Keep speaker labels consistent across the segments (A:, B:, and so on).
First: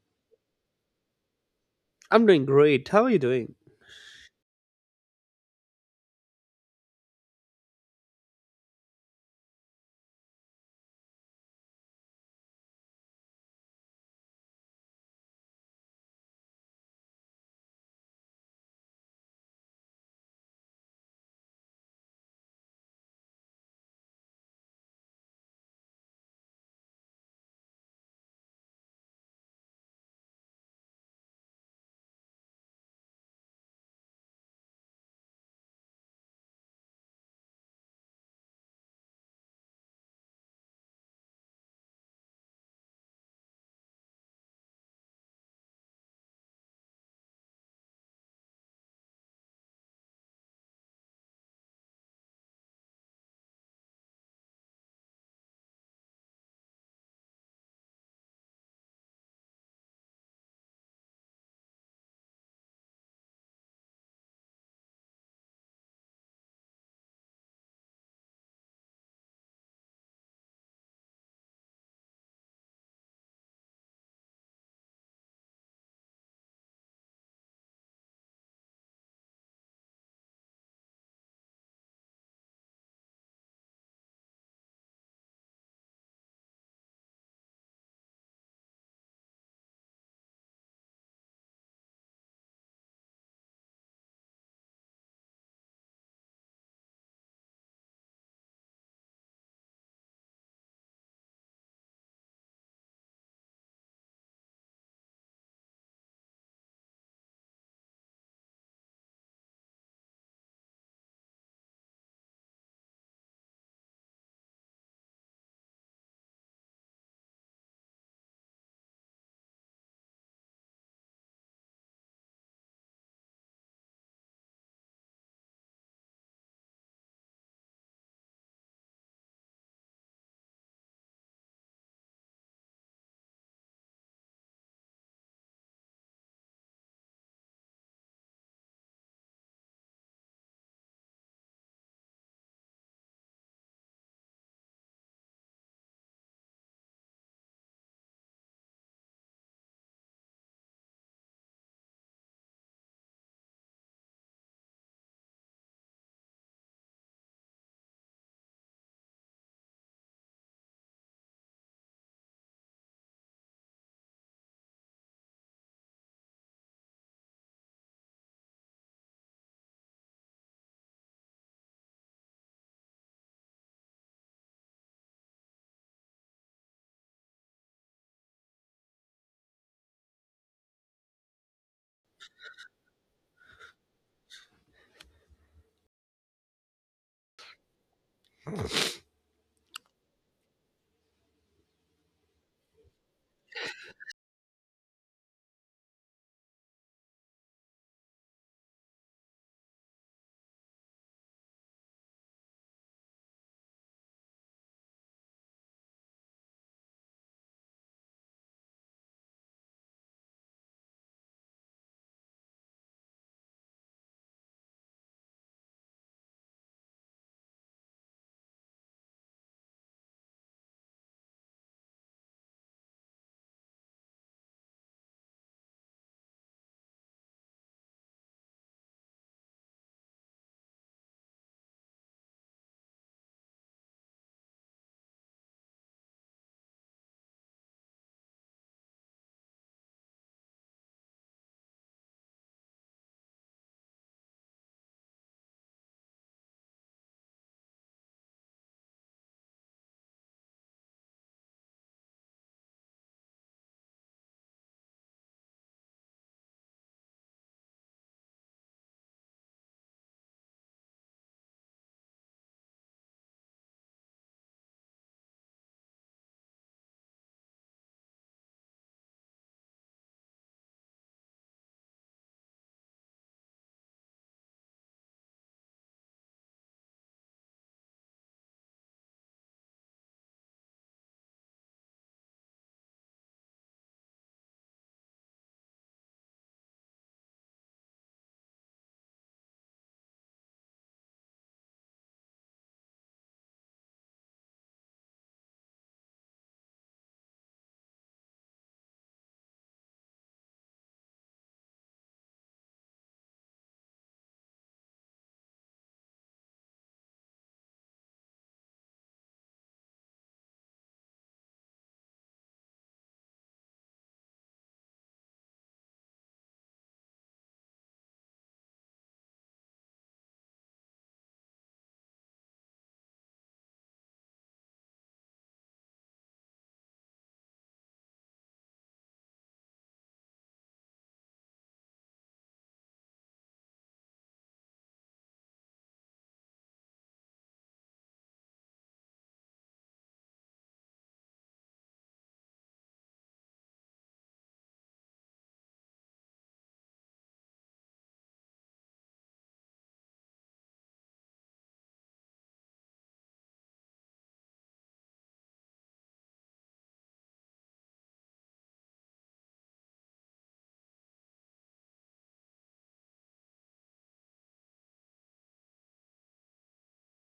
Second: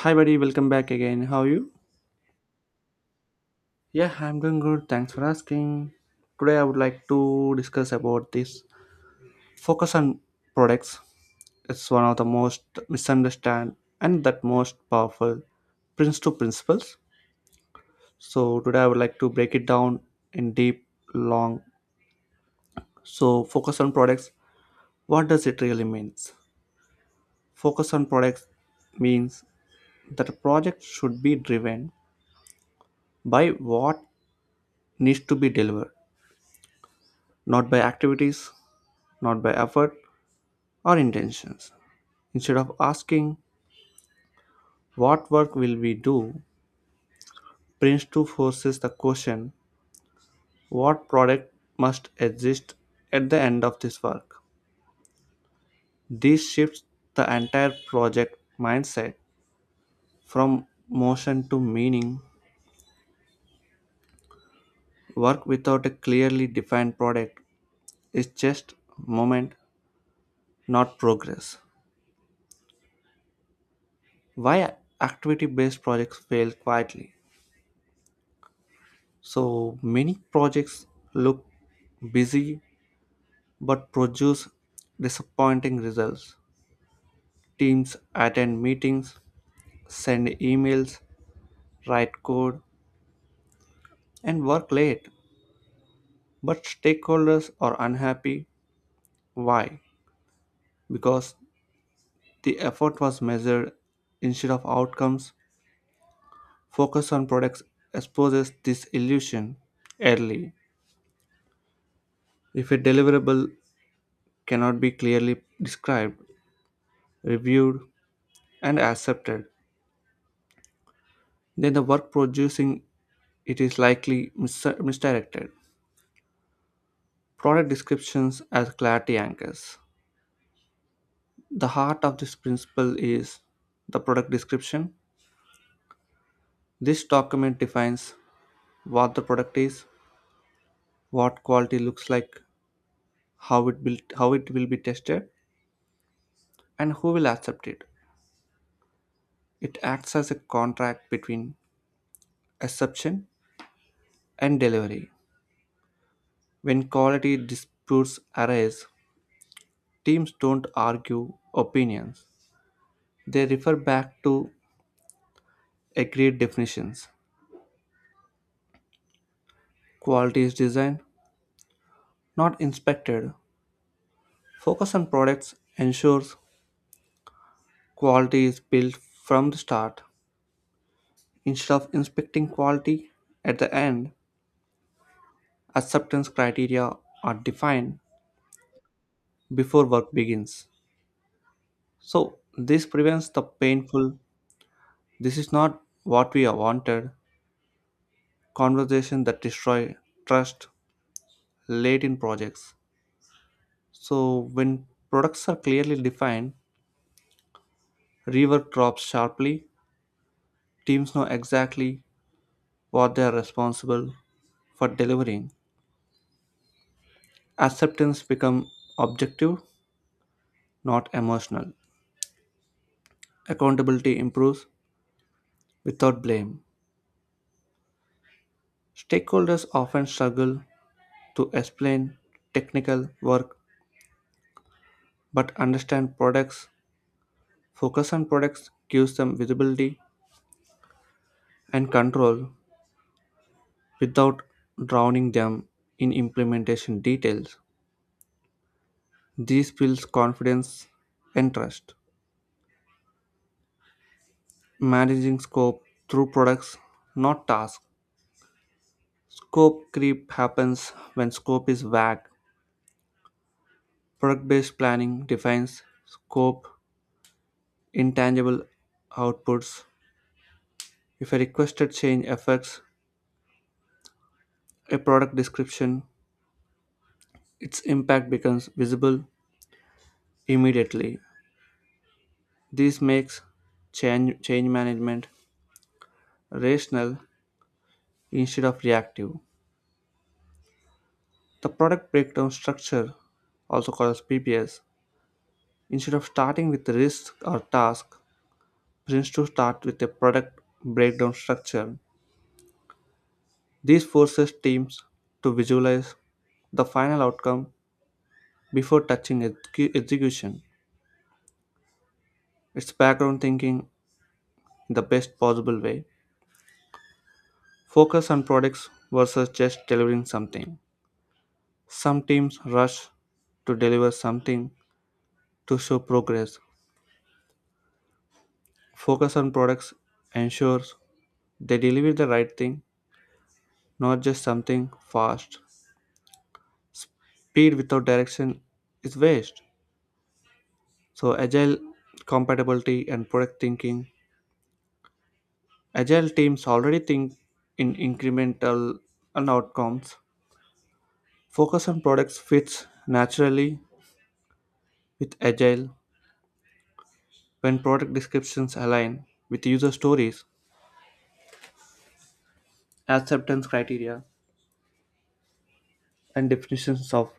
A: Hi, buddy. Welcome back again. How are you?
B: I'm doing great. How are you doing?
A: Yeah, I'm doing good. Thanks for asking. Today, I would like to discuss about this focus on products. It's one of the most misunderstood and that most powerful Prince to principles. So today, I would like to break it down in deep, long. So focus on products. What does it really means? Focus on products means that a project should be driven by what needs to be delivered, not by activities, not by effort or intentions. Instead of asking, "What work will we do?" Prince 2 forces the question, "What product must exist at the end of this work?" This shifts the entire project mindset from motion to meaning. Work without a clearly defined product is just moment, not progress. Why activity based projects fail quietly? So many projects look busy but produce disappointing results. Teams attend meetings, send emails, write code, and work late, but stakeholders are unhappy. Why? Because the effort was measured instead of outcomes. Focus on products exposes this illusion early. If a deliverable cannot be clearly described, reviewed, and accepted, then the work producing it is likely misdirected. Product descriptions as clarity anchors. The heart of this principle is the product description. This document defines what the product is, what quality looks like, how it will be tested, and who will accept it. It acts as a contract between acceptance and delivery. When quality disputes arise, teams don't argue opinions. They refer back to agreed definitions. Quality is designed, not inspected. Focus on products ensures quality is built from the start instead of inspecting quality at the end. Acceptance criteria are defined before work begins. So, this prevents the painful, "this is not what we are wanted," conversation that destroy trust late in projects. So, when products are clearly defined, rework drops sharply, teams know exactly what they are responsible for delivering. Acceptance becomes objective, not emotional. Accountability improves without blame. Stakeholders often struggle to explain technical work but understand products. Focus on products gives them visibility and control without drowning them in implementation details. This builds confidence and trust. Managing scope through products, not tasks. Scope creep happens when scope is vague. Product based planning defines scope, intangible outputs. If a requested change affects a product description, its impact becomes visible immediately. This makes change management rational instead of reactive. The product breakdown structure, also called as PBS, instead of starting with the risk or task, brings to start with a product breakdown structure. This forces teams to visualize the final outcome before touching execution. It's background thinking in the best possible way. Focus on products versus just delivering something. Some teams rush to deliver something to show progress. Focus on products ensures they deliver the right thing, not just something fast. Speed without direction is waste. So, agile compatibility and product thinking. Agile teams already think in incremental and outcomes. Focus on products fits naturally with Agile when product descriptions align with user stories, acceptance criteria, and definitions of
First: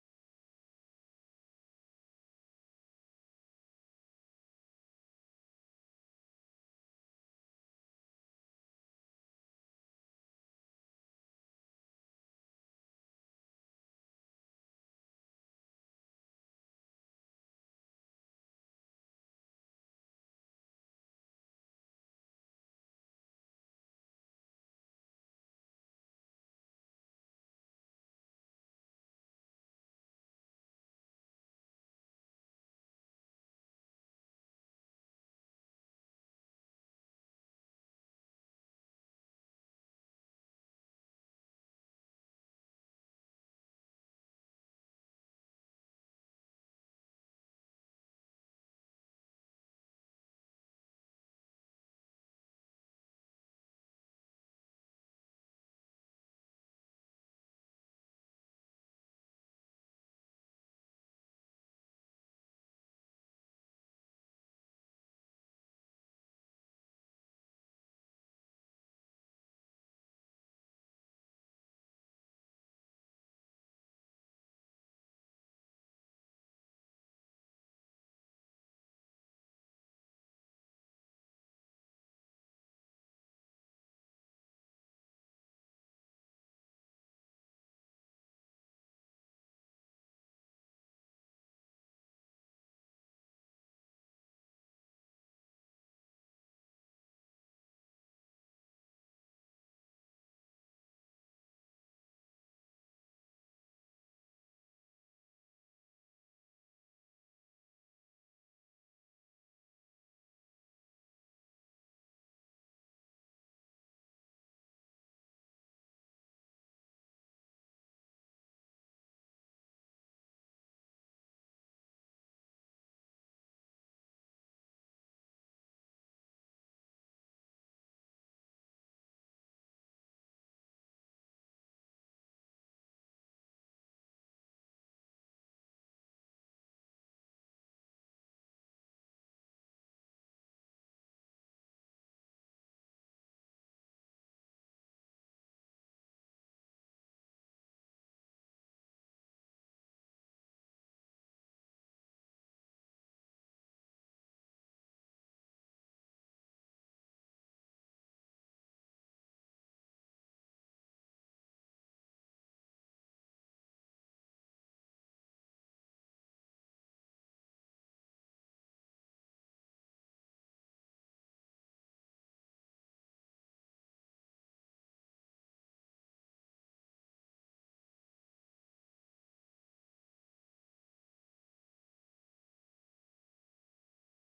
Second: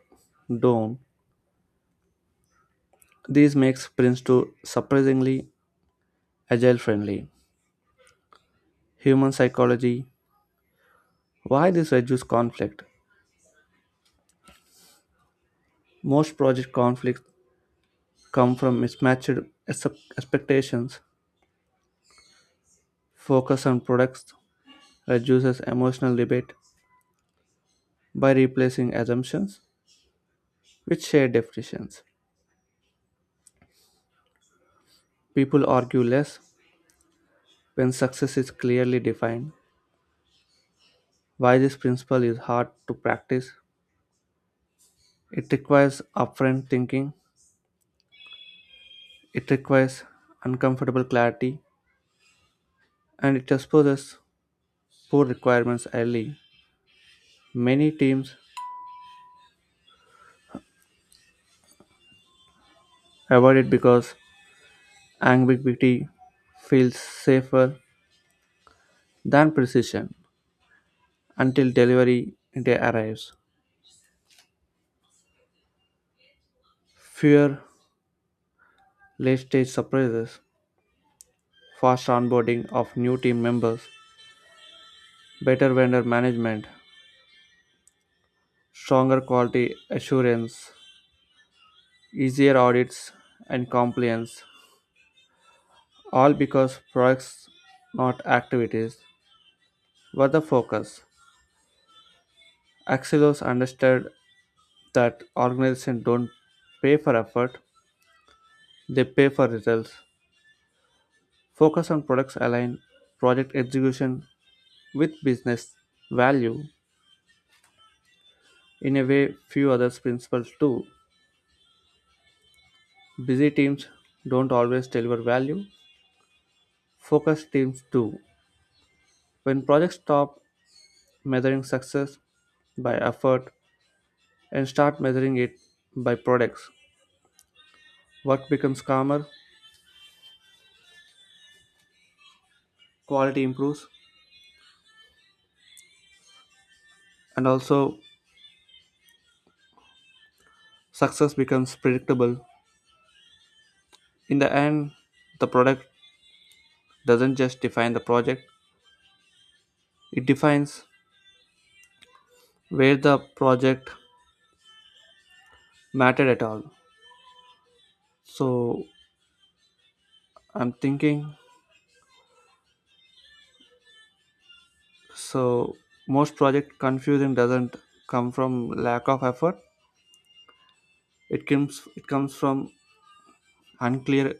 A: done. This makes sprints to surprisingly agile friendly. Human psychology, why this reduces conflict? Most project conflicts come from mismatched ex- expectations. Focus on products reduces emotional debate. By replacing assumptions with shared definitions, people argue less when success is clearly defined. While this principle is hard to practice, it requires upfront thinking, it requires uncomfortable clarity, and it exposes poor requirements early. Many teams avoid it because ambiguity feels safer than precision until delivery day arrives. Fear late stage surprises, fast onboarding of new team members, better vendor management, stronger quality assurance, easier audits and compliance, all because products, not activities, were the focus. Axilos understood that organizations don't pay for effort, they pay for results. Focus on products align project execution with business value in a way few other principles do. Busy teams don't always deliver value, focus teams do. When projects stop measuring success by effort and start measuring it by products, work becomes calmer, quality improves, and also success becomes predictable. In the end, the product doesn't just define the project, it defines where the project mattered at all. So I'm thinking so most project confusion doesn't come from lack of effort. It comes from unclear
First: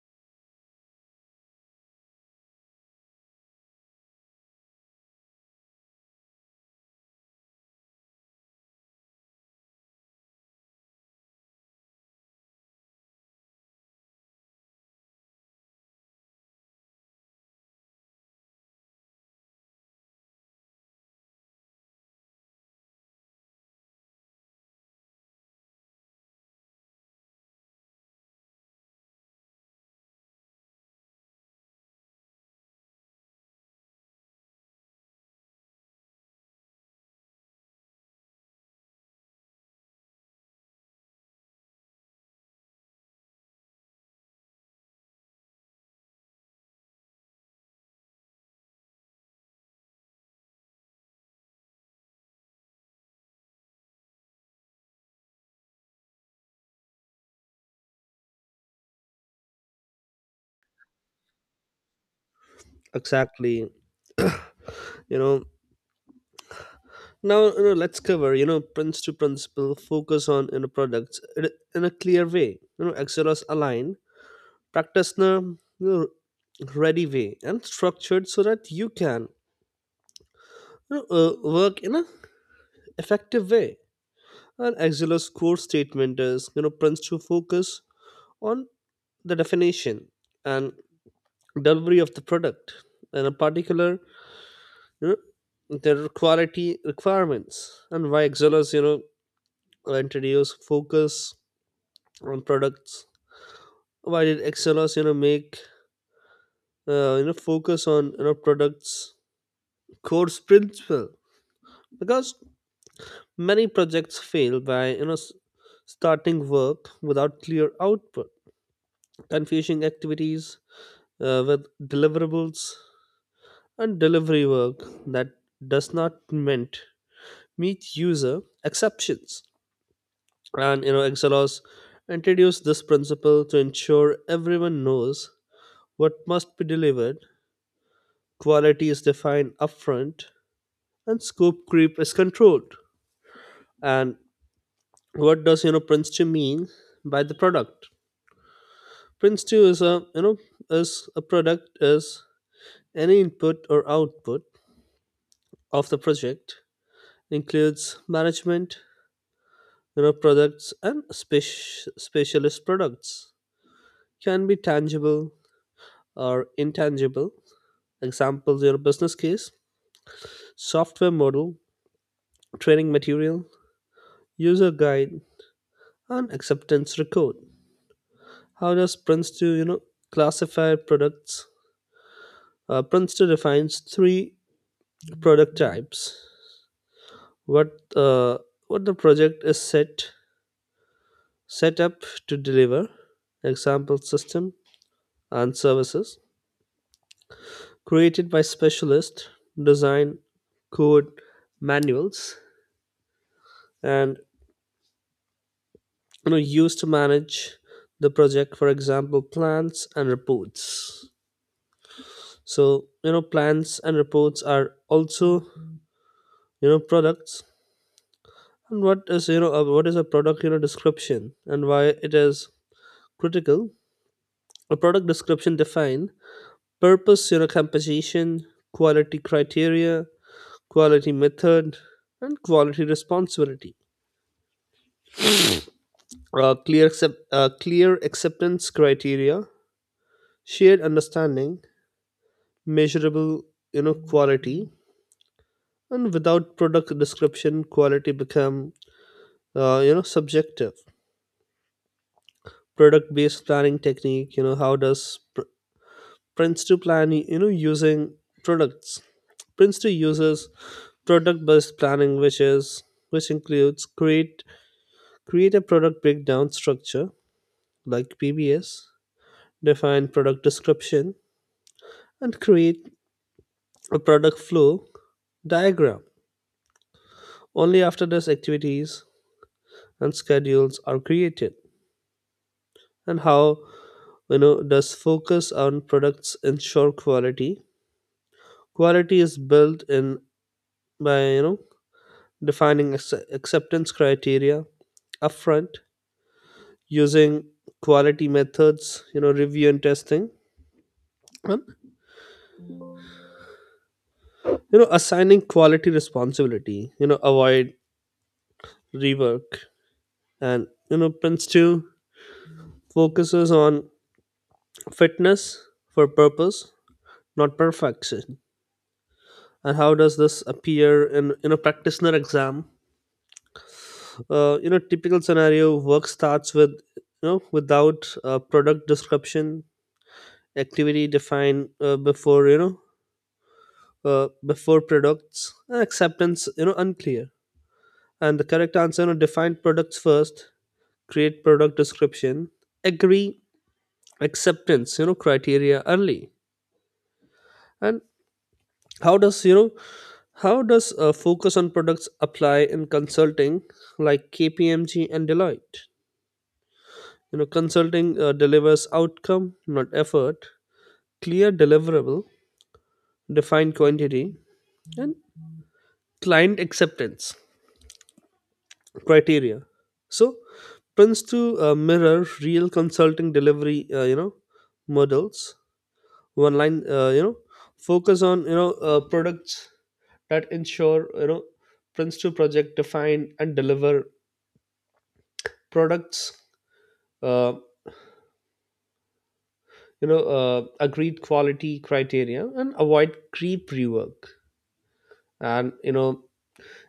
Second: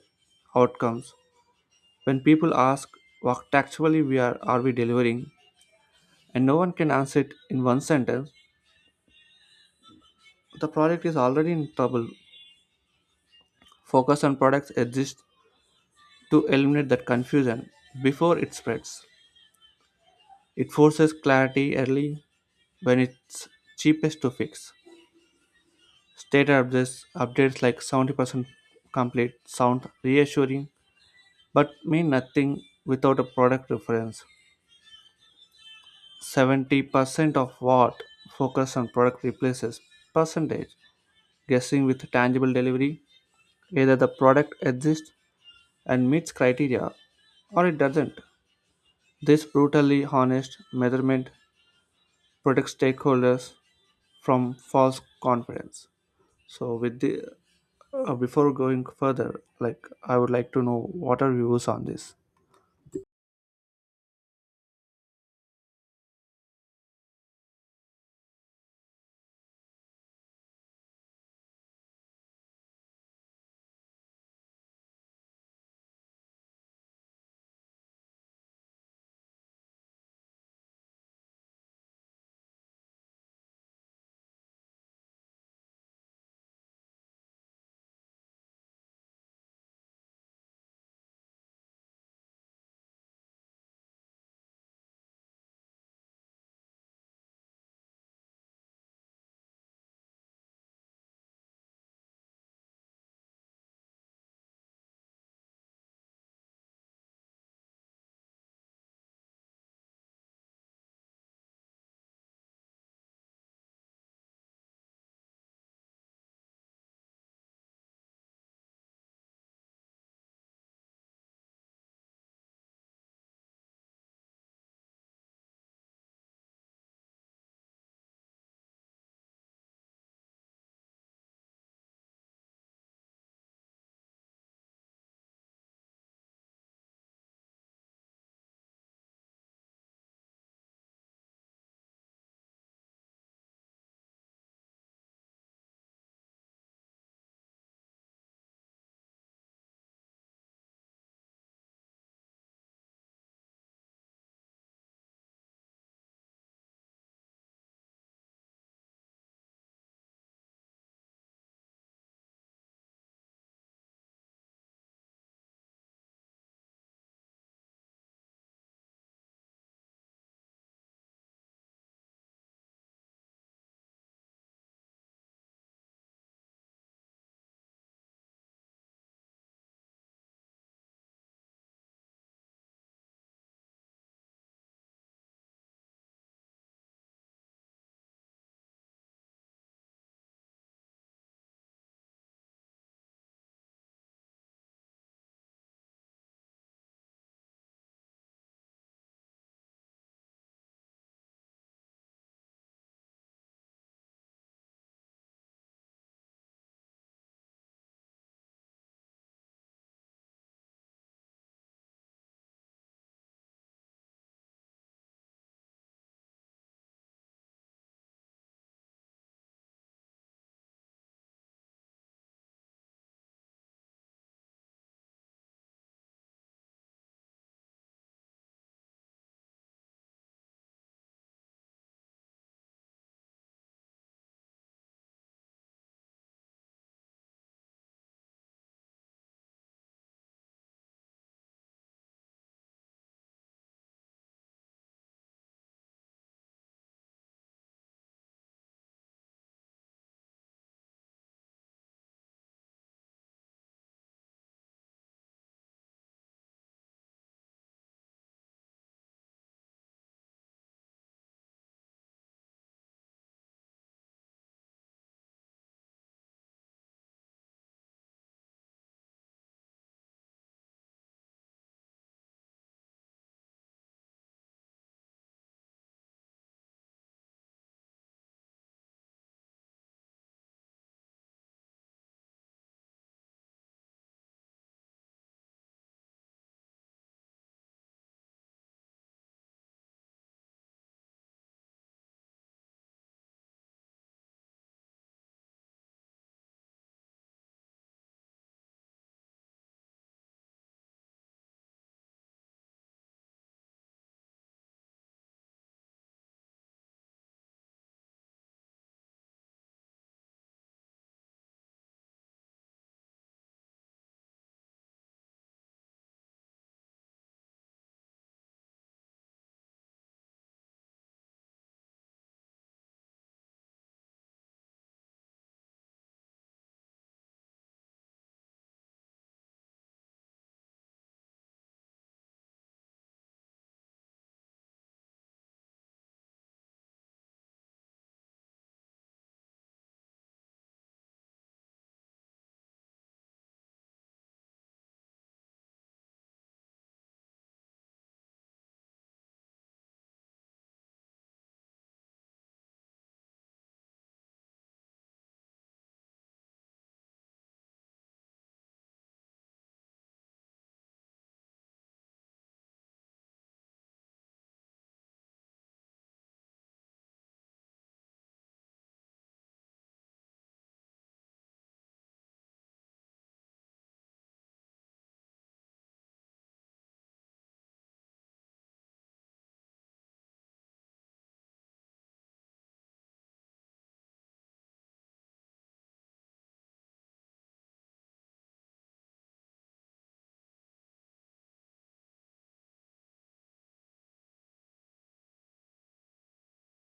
A: outcomes. When people ask, "What actually are we delivering?" and no one can answer it in one sentence, the project is already in trouble. Focus on products exists to eliminate that confusion before it spreads. It forces clarity early when it's cheapest to fix. Updates like 70% complete sound reassuring but mean nothing without a product reference. 70% of what? Focus on product replaces percentage guessing with tangible delivery. Either the product exists and meets criteria, or it doesn't. This brutally honest measurement protects stakeholders from false confidence. So, with the before going further, like, I would like to know what are views on this.
B: Exactly. You know, now let's cover, Prince to Principle, focus on, products in a clear way. Excelos aligned, practice in a know, ready way and structured so that you can work in a effective way. And Excelos core statement is, Prince to focus on the definition and delivery of the product. In a particular, you their quality requirements. And why Excellers introduce focus on products? Why did Excellers make focus on products core principle? Because many projects fail by starting work without clear output, confusing activities with deliverables, and delivery work that does not meant meet user exceptions. And Exelos introduced this principle to ensure everyone knows what must be delivered, quality is defined upfront, and scope creep is controlled. And what does Prince 2 mean by the product? Prince 2 is a is a product, is any input or output of the project, includes management, products and specialist products. Can be tangible or intangible. Examples: your business case, software model, training material, user guide, and acceptance record. How does Prince to classify products? Prince to defines three product types. What uh, what the project is set up to deliver. Example, system and services created by specialist, design, code, manuals, and used to manage the project, for example plans and reports. So plans and reports are also products. And what is what is a product description and why it is critical? A product description define purpose, composition, quality criteria, quality method, and quality responsibility. Clear acceptance criteria, shared understanding, measurable quality. And without product description, quality become subjective. Product based planning technique, how does Prince to plan using products? Prince to uses product based planning, which includes create a product breakdown structure, like PBS, define product description, and create a product flow diagram. Only after this, activities and schedules are created. And how does focus on products ensure quality? Quality is built in by defining acceptance criteria upfront, using quality methods, review and testing, and assigning quality responsibility, avoid rework. And prince 2 focuses on fitness for purpose, not perfection. And how does this appear in a practitioner exam? Typical scenario, work starts with without product description, activity defined before before products, and acceptance unclear. And the correct answer, define products first, create product description, agree acceptance criteria early. And how does you know how does a focus on products apply in consulting like KPMG and Deloitte? Consulting delivers outcome, not effort. Clear deliverable, defined quantity, and client acceptance criteria. So prints to mirror real consulting delivery models. One line, focus on products that ensure prints to project define and deliver products uh, agreed quality criteria and avoid creep rework. And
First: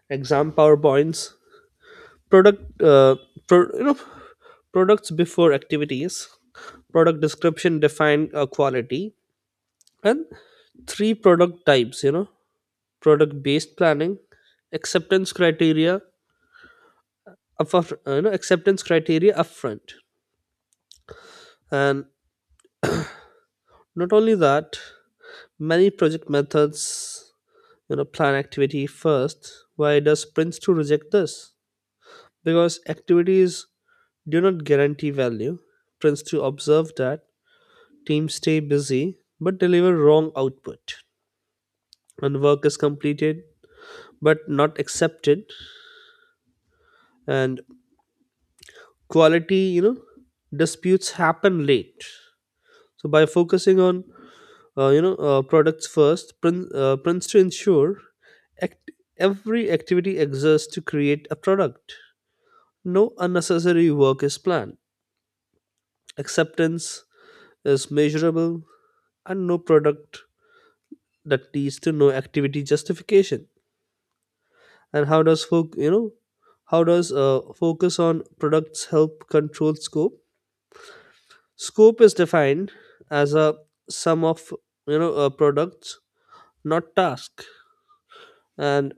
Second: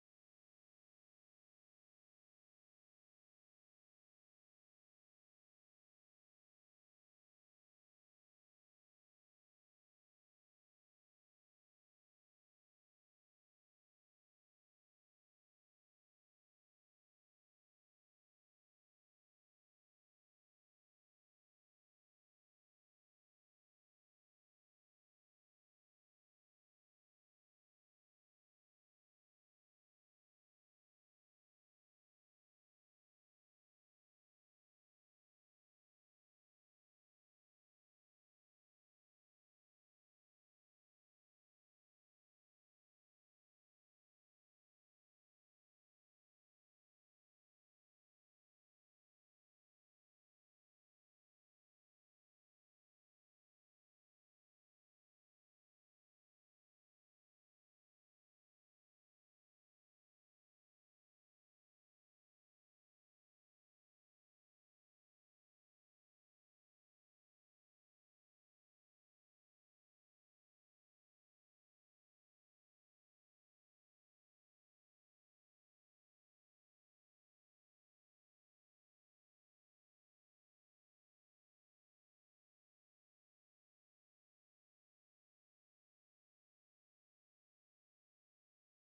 B: exam powerpoints, product uh, pro, you know products before activities, product description defined quality, and three product types, product based planning, acceptance criteria upfront, acceptance criteria upfront. And not only that, many project methods plan activity first. Why does prince2 reject this? Because activities do not guarantee value. Prince2 observed that teams stay busy but deliver wrong output, and work is completed but not accepted, and quality disputes happen late. So by focusing on products first, prince to ensure act- every activity exists to create a product. No unnecessary work is planned. Acceptance is measurable, and no product that leads to no activity justification. And how does focus on products help control scope? Scope is defined as a sum of, products, not task. And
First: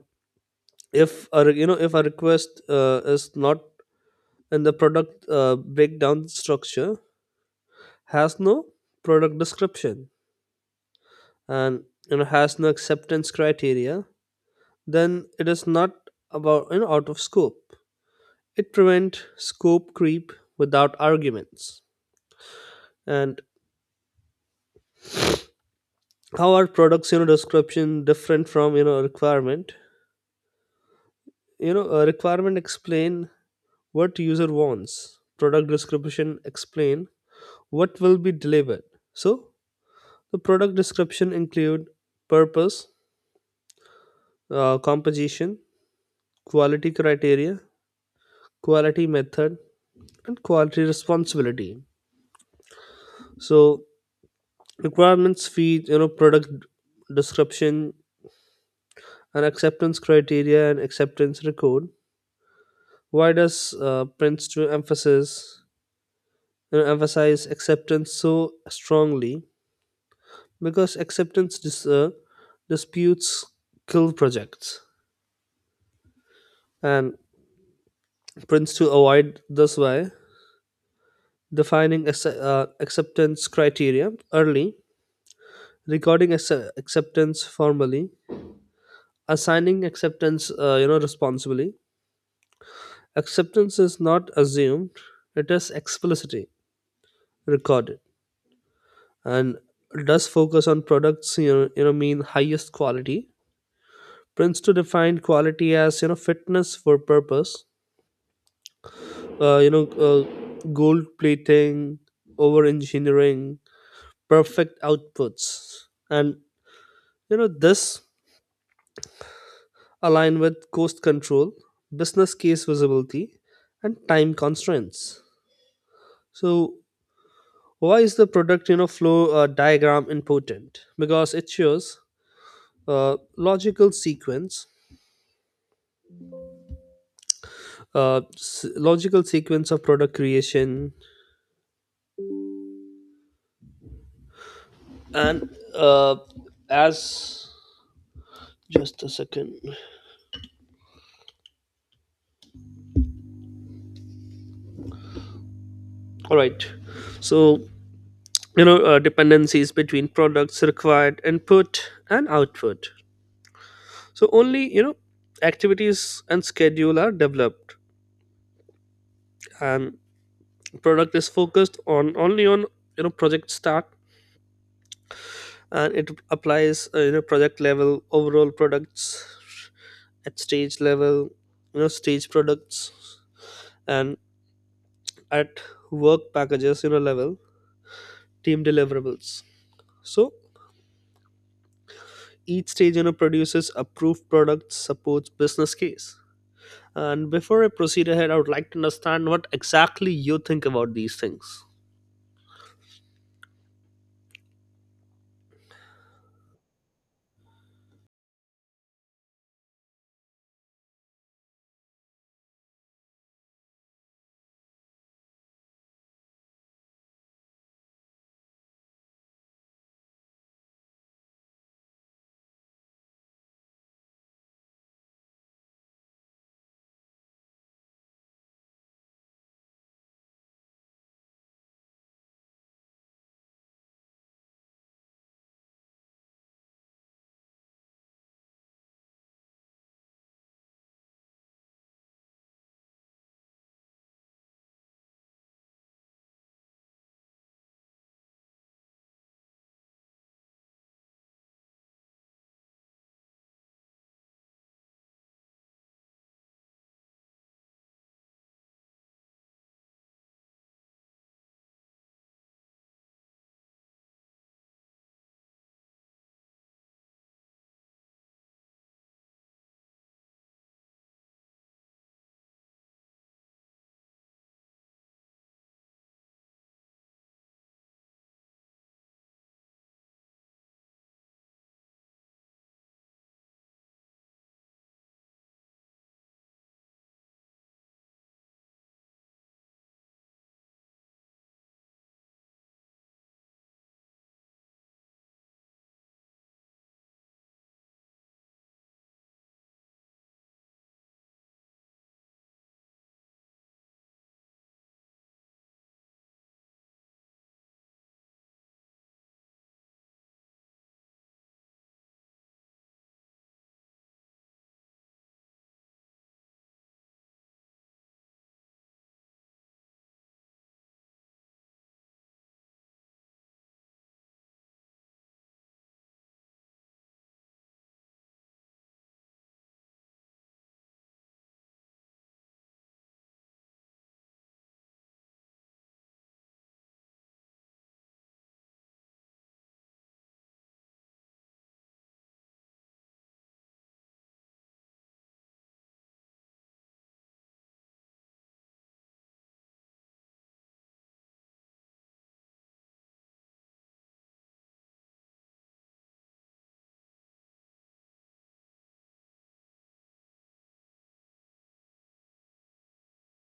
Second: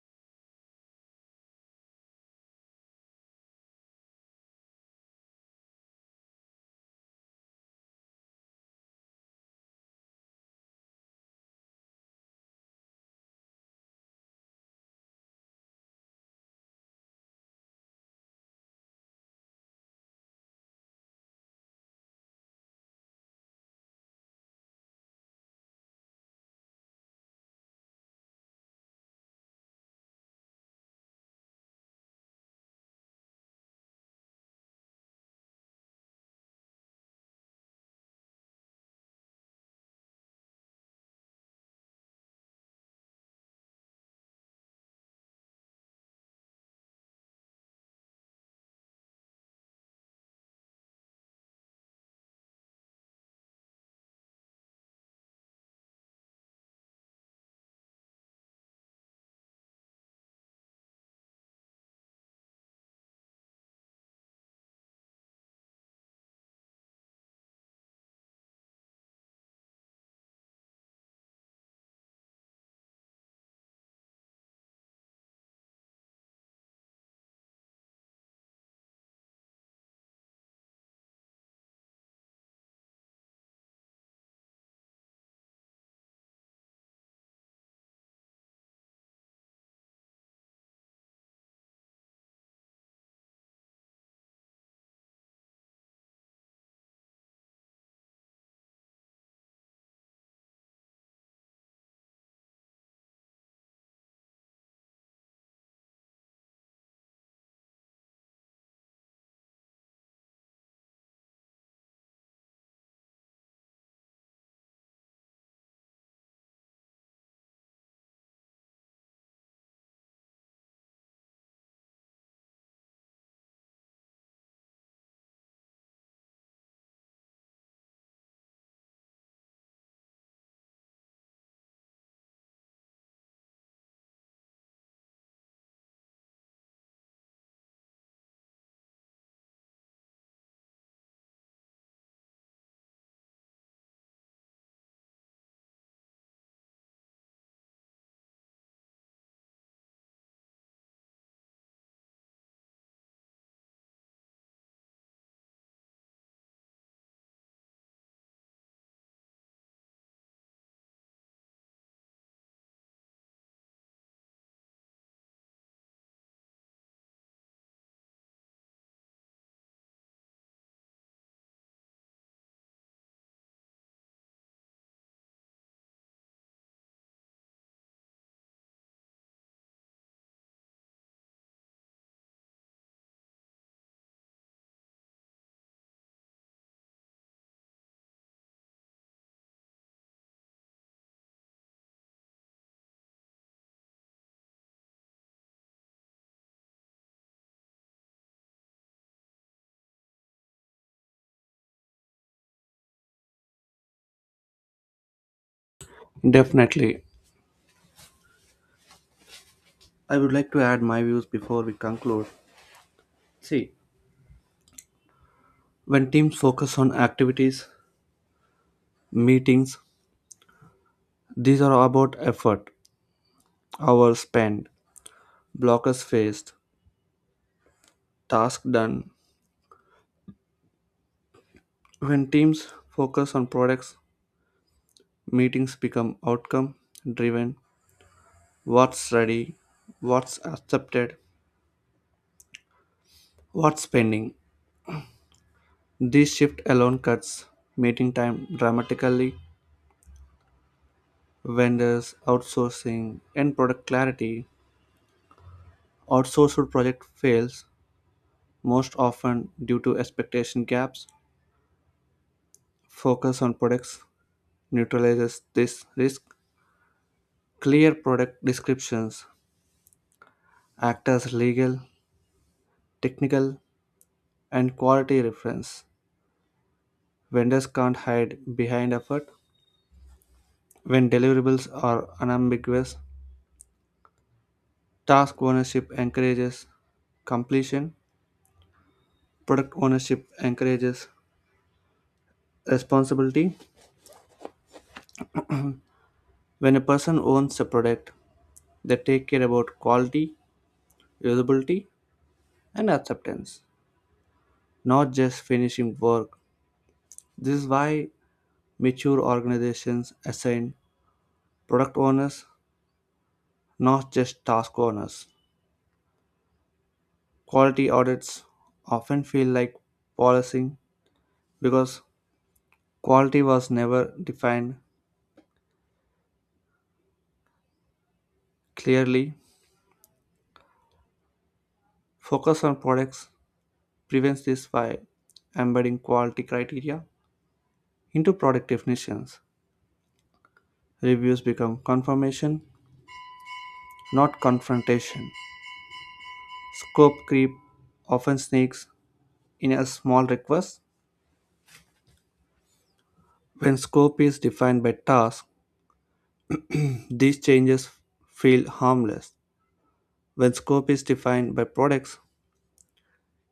B: if a, if a request is not in the product breakdown structure, has no product description, and has no acceptance criteria, then it is not about, out of scope. It prevents scope creep without arguments. And how are products description different from requirement? A requirement explain what user wants, product description explain what will be delivered. So the product description include purpose, composition, quality criteria, quality method, and quality responsibility. So requirements feed product description, and acceptance criteria, and acceptance record. Why does Prince to emphasis, emphasize acceptance so strongly? Because acceptance disputes kill projects. And Prince to avoid this by defining acceptance criteria early, recording acceptance formally, assigning acceptance responsibly. Acceptance is not assumed, it is explicitly recorded. And does focus on products mean highest quality? Prince to define quality as fitness for purpose, uh, you know uh, gold plating, over engineering, perfect outputs. And this align with cost control, business case visibility, and time constraints. So why is the product flow diagram important? Because it shows uh, logical sequence, logical sequence of product creation, and as just a second. All right, so dependencies between products, required input and output. So only activities and schedule are developed, and product is focused on only on project start. And it applies project level overall products, at stage level stage products, and at work packages level team deliverables. So each stage produces approved products, supports business case. And before I proceed ahead, I would like to understand what exactly you think about these things.
A: Definitely. I would like to add my views before we conclude. See, when teams focus on activities, meetings. These are about effort, hours spent, blockers faced, task done. When teams focus on products, meetings become outcome driven. What's ready, what's accepted, what's pending. This shift alone cuts meeting time dramatically. Vendors, outsourcing, and product clarity. Outsourced project fails most often due to expectation gaps. Focus on products neutralizes this risk. Clear product descriptions act as legal, technical, and quality reference. Vendors can't hide behind effort when deliverables are unambiguous. Task ownership encourages completion. Product ownership encourages responsibility. When a person owns a product, they take care about quality, usability, and acceptance, not just finishing work. This is why mature organizations assign product owners, not just task owners. Quality audits often feel like policing because quality was never defined clearly. Focus on products prevents this by embedding quality criteria into product definitions. Reviews become confirmation, not confrontation. Scope creep often sneaks in a small request. When scope is defined by task, these changes feel harmless. When scope is defined by products,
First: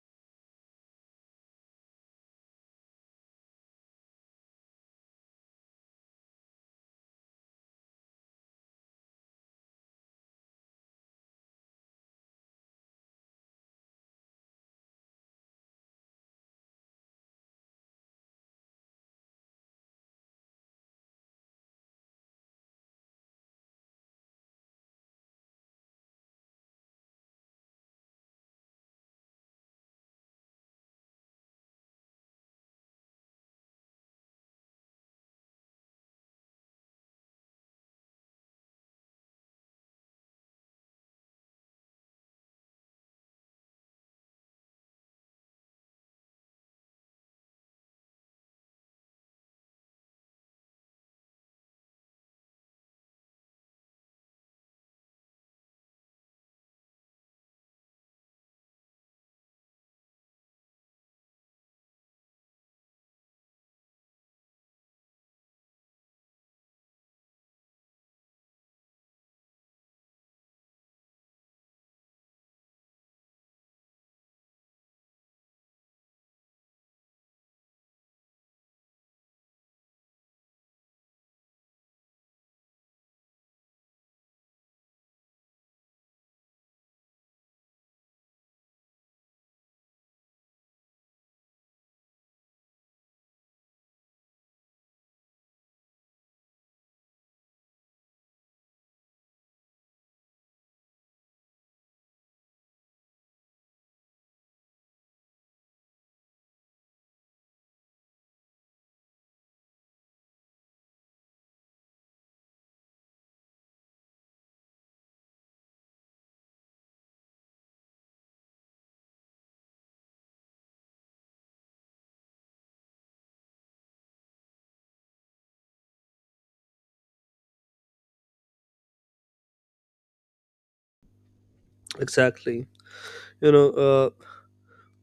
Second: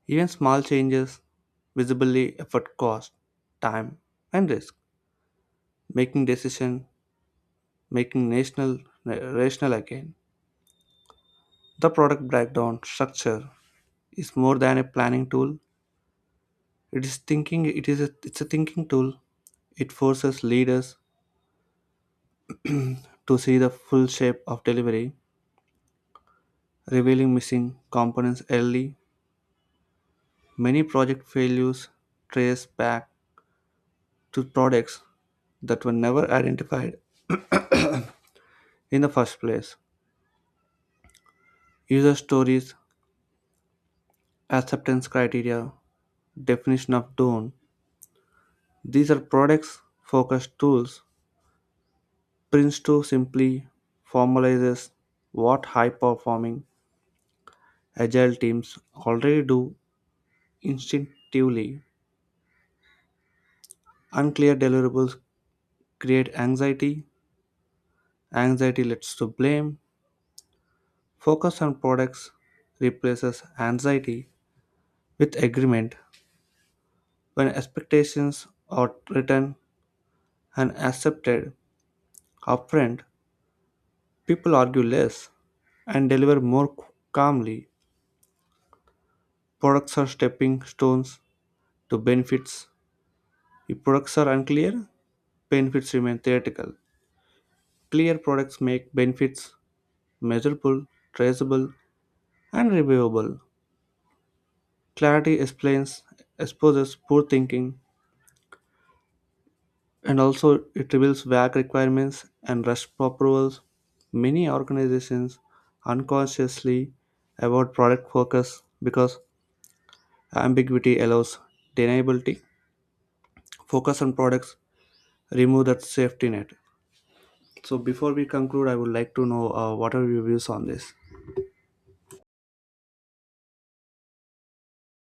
A: even small changes visibly affect cost, time, and risk, making decision making national rational again. The product breakdown structure is more than a planning tool. It's a thinking tool. It forces leaders to see the full shape of delivery, revealing missing components early. Many project failures trace back to products that were never identified in the first place. User stories, acceptance criteria, definition of done. These are products focused tools. Prince2 simply formalizes what high performing agile teams already do instinctively. Unclear deliverables create anxiety. Anxiety leads to blame. Focus on products replaces anxiety with agreement. When expectations are written and accepted upfront, people argue less and deliver more calmly. Products are stepping stones to benefits. If products are unclear, benefits remain theoretical. Clear products make benefits measurable, traceable, and reviewable. Clarity explains, exposes poor thinking, and also it reveals vague requirements and rush approvals. Many organizations unconsciously avoid product focus because ambiguity allows deniability. Focus on products, remove that safety net. So before we conclude, I would like to know, what are your views on this?
B: Exactly. you know uh,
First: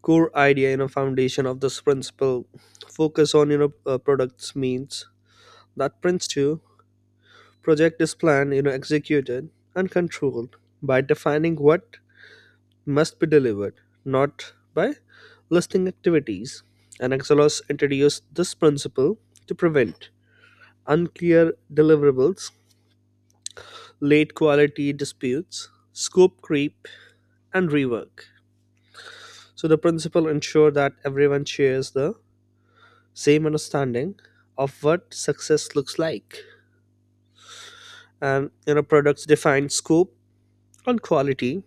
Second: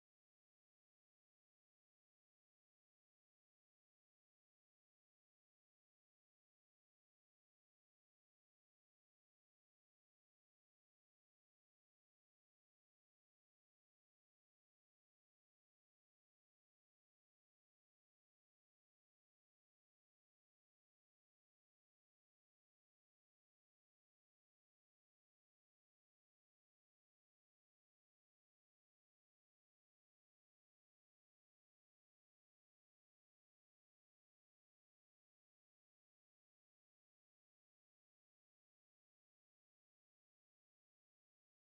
B: core idea, foundation of this principle. Focus on products means that prints to project is planned, executed and controlled by defining what must be delivered, not by listing activities. And Exelos introduced this principle to prevent unclear deliverables, late quality disputes, scope creep, and rework. So the principle ensure that everyone shares the same understanding of what success looks like. And products define scope and quality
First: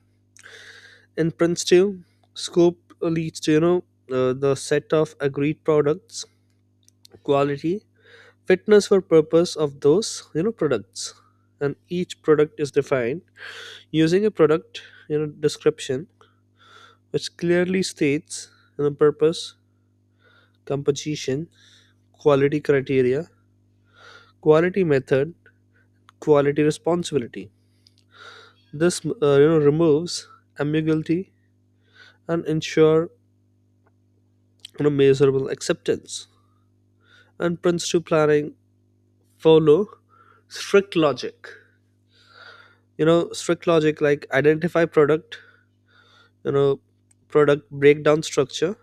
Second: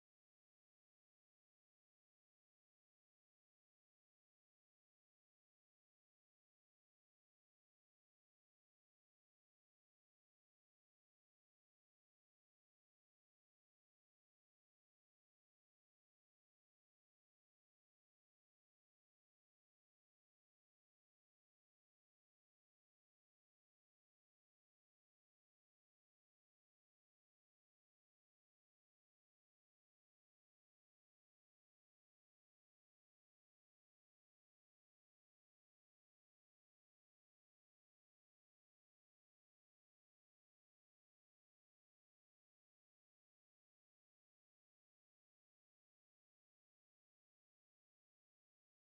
B: in Prince 2. Scope leads to, the set of agreed products, quality, fitness for purpose of those, products. And each product is defined using a product, description which clearly states, purpose, composition, quality criteria, quality method, quality responsibility. This, removes ambiguity and ensure, measurable acceptance. And Prince 2 planning follow strict logic, like identify product, you know product breakdown structure,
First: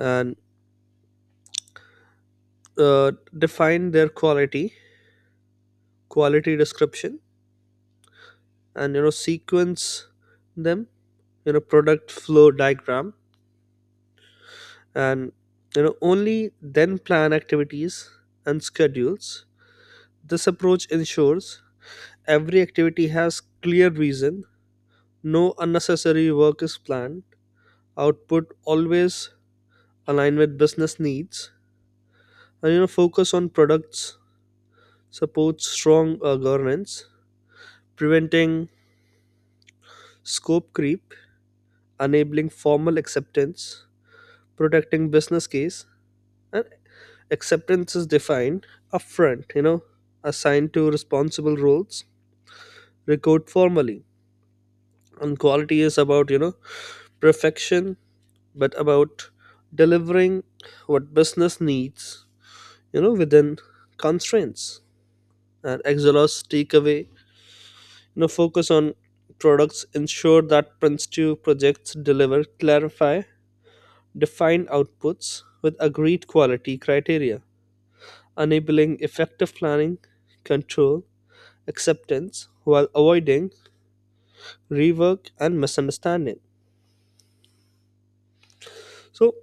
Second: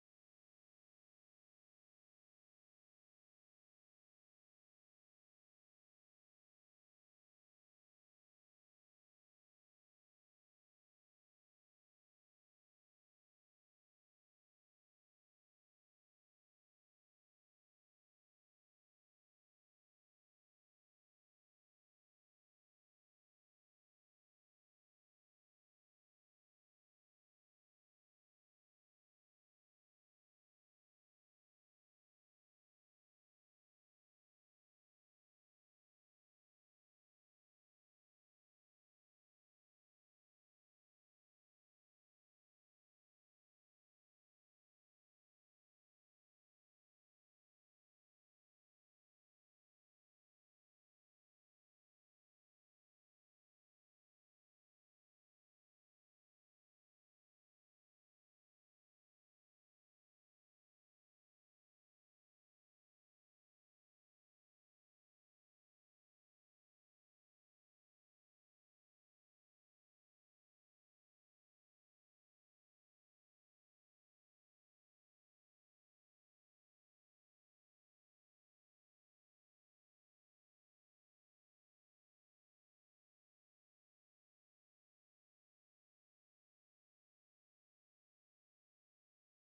B: and uh, define their quality, quality description, and sequence them, product flow diagram. And only then plan activities and schedules. This approach ensures every activity has clear reason, no unnecessary work is planned, output always align with business needs. And focus on products support strong governance, preventing scope creep, enabling formal acceptance, protecting business case. And acceptance is defined upfront, assigned to responsible roles, record formally. And quality is about perfection, but about delivering what business needs, within constraints. And exhaust takeaway, now focus on products ensure that Prince 2 projects deliver, clarify defined outputs with agreed quality criteria, enabling effective planning, control, acceptance, while avoiding rework and misunderstanding. So,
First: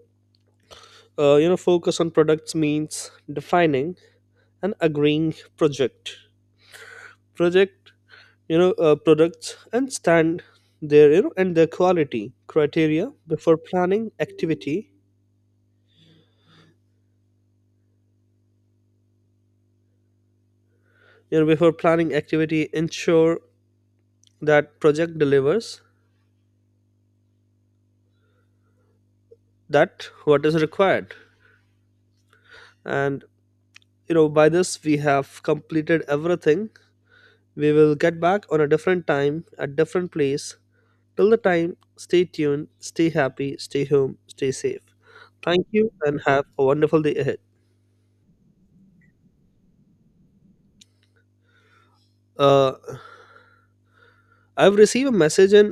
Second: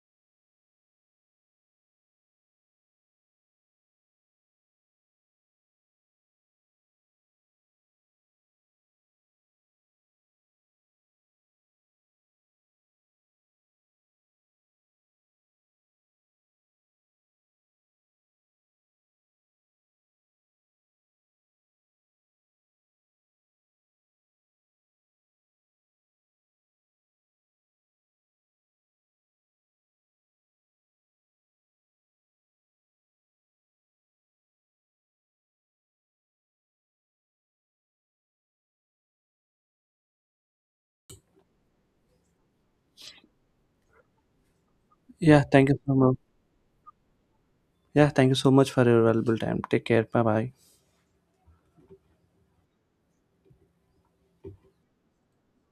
B: focus on products means defining and agreeing project products and stand their and their quality criteria before planning activity, ensure that project delivers that what is required. And by this we have completed everything. We will get back on a different time, a different place. Till the time, stay tuned, stay happy, stay home, stay safe.
A: Yeah,
B: Thank
A: thank you
B: you
A: so much.
B: and have a wonderful day ahead.
A: Yeah, thank you so much for your valuable time. Take care. Bye bye.
B: uh, I've received a message in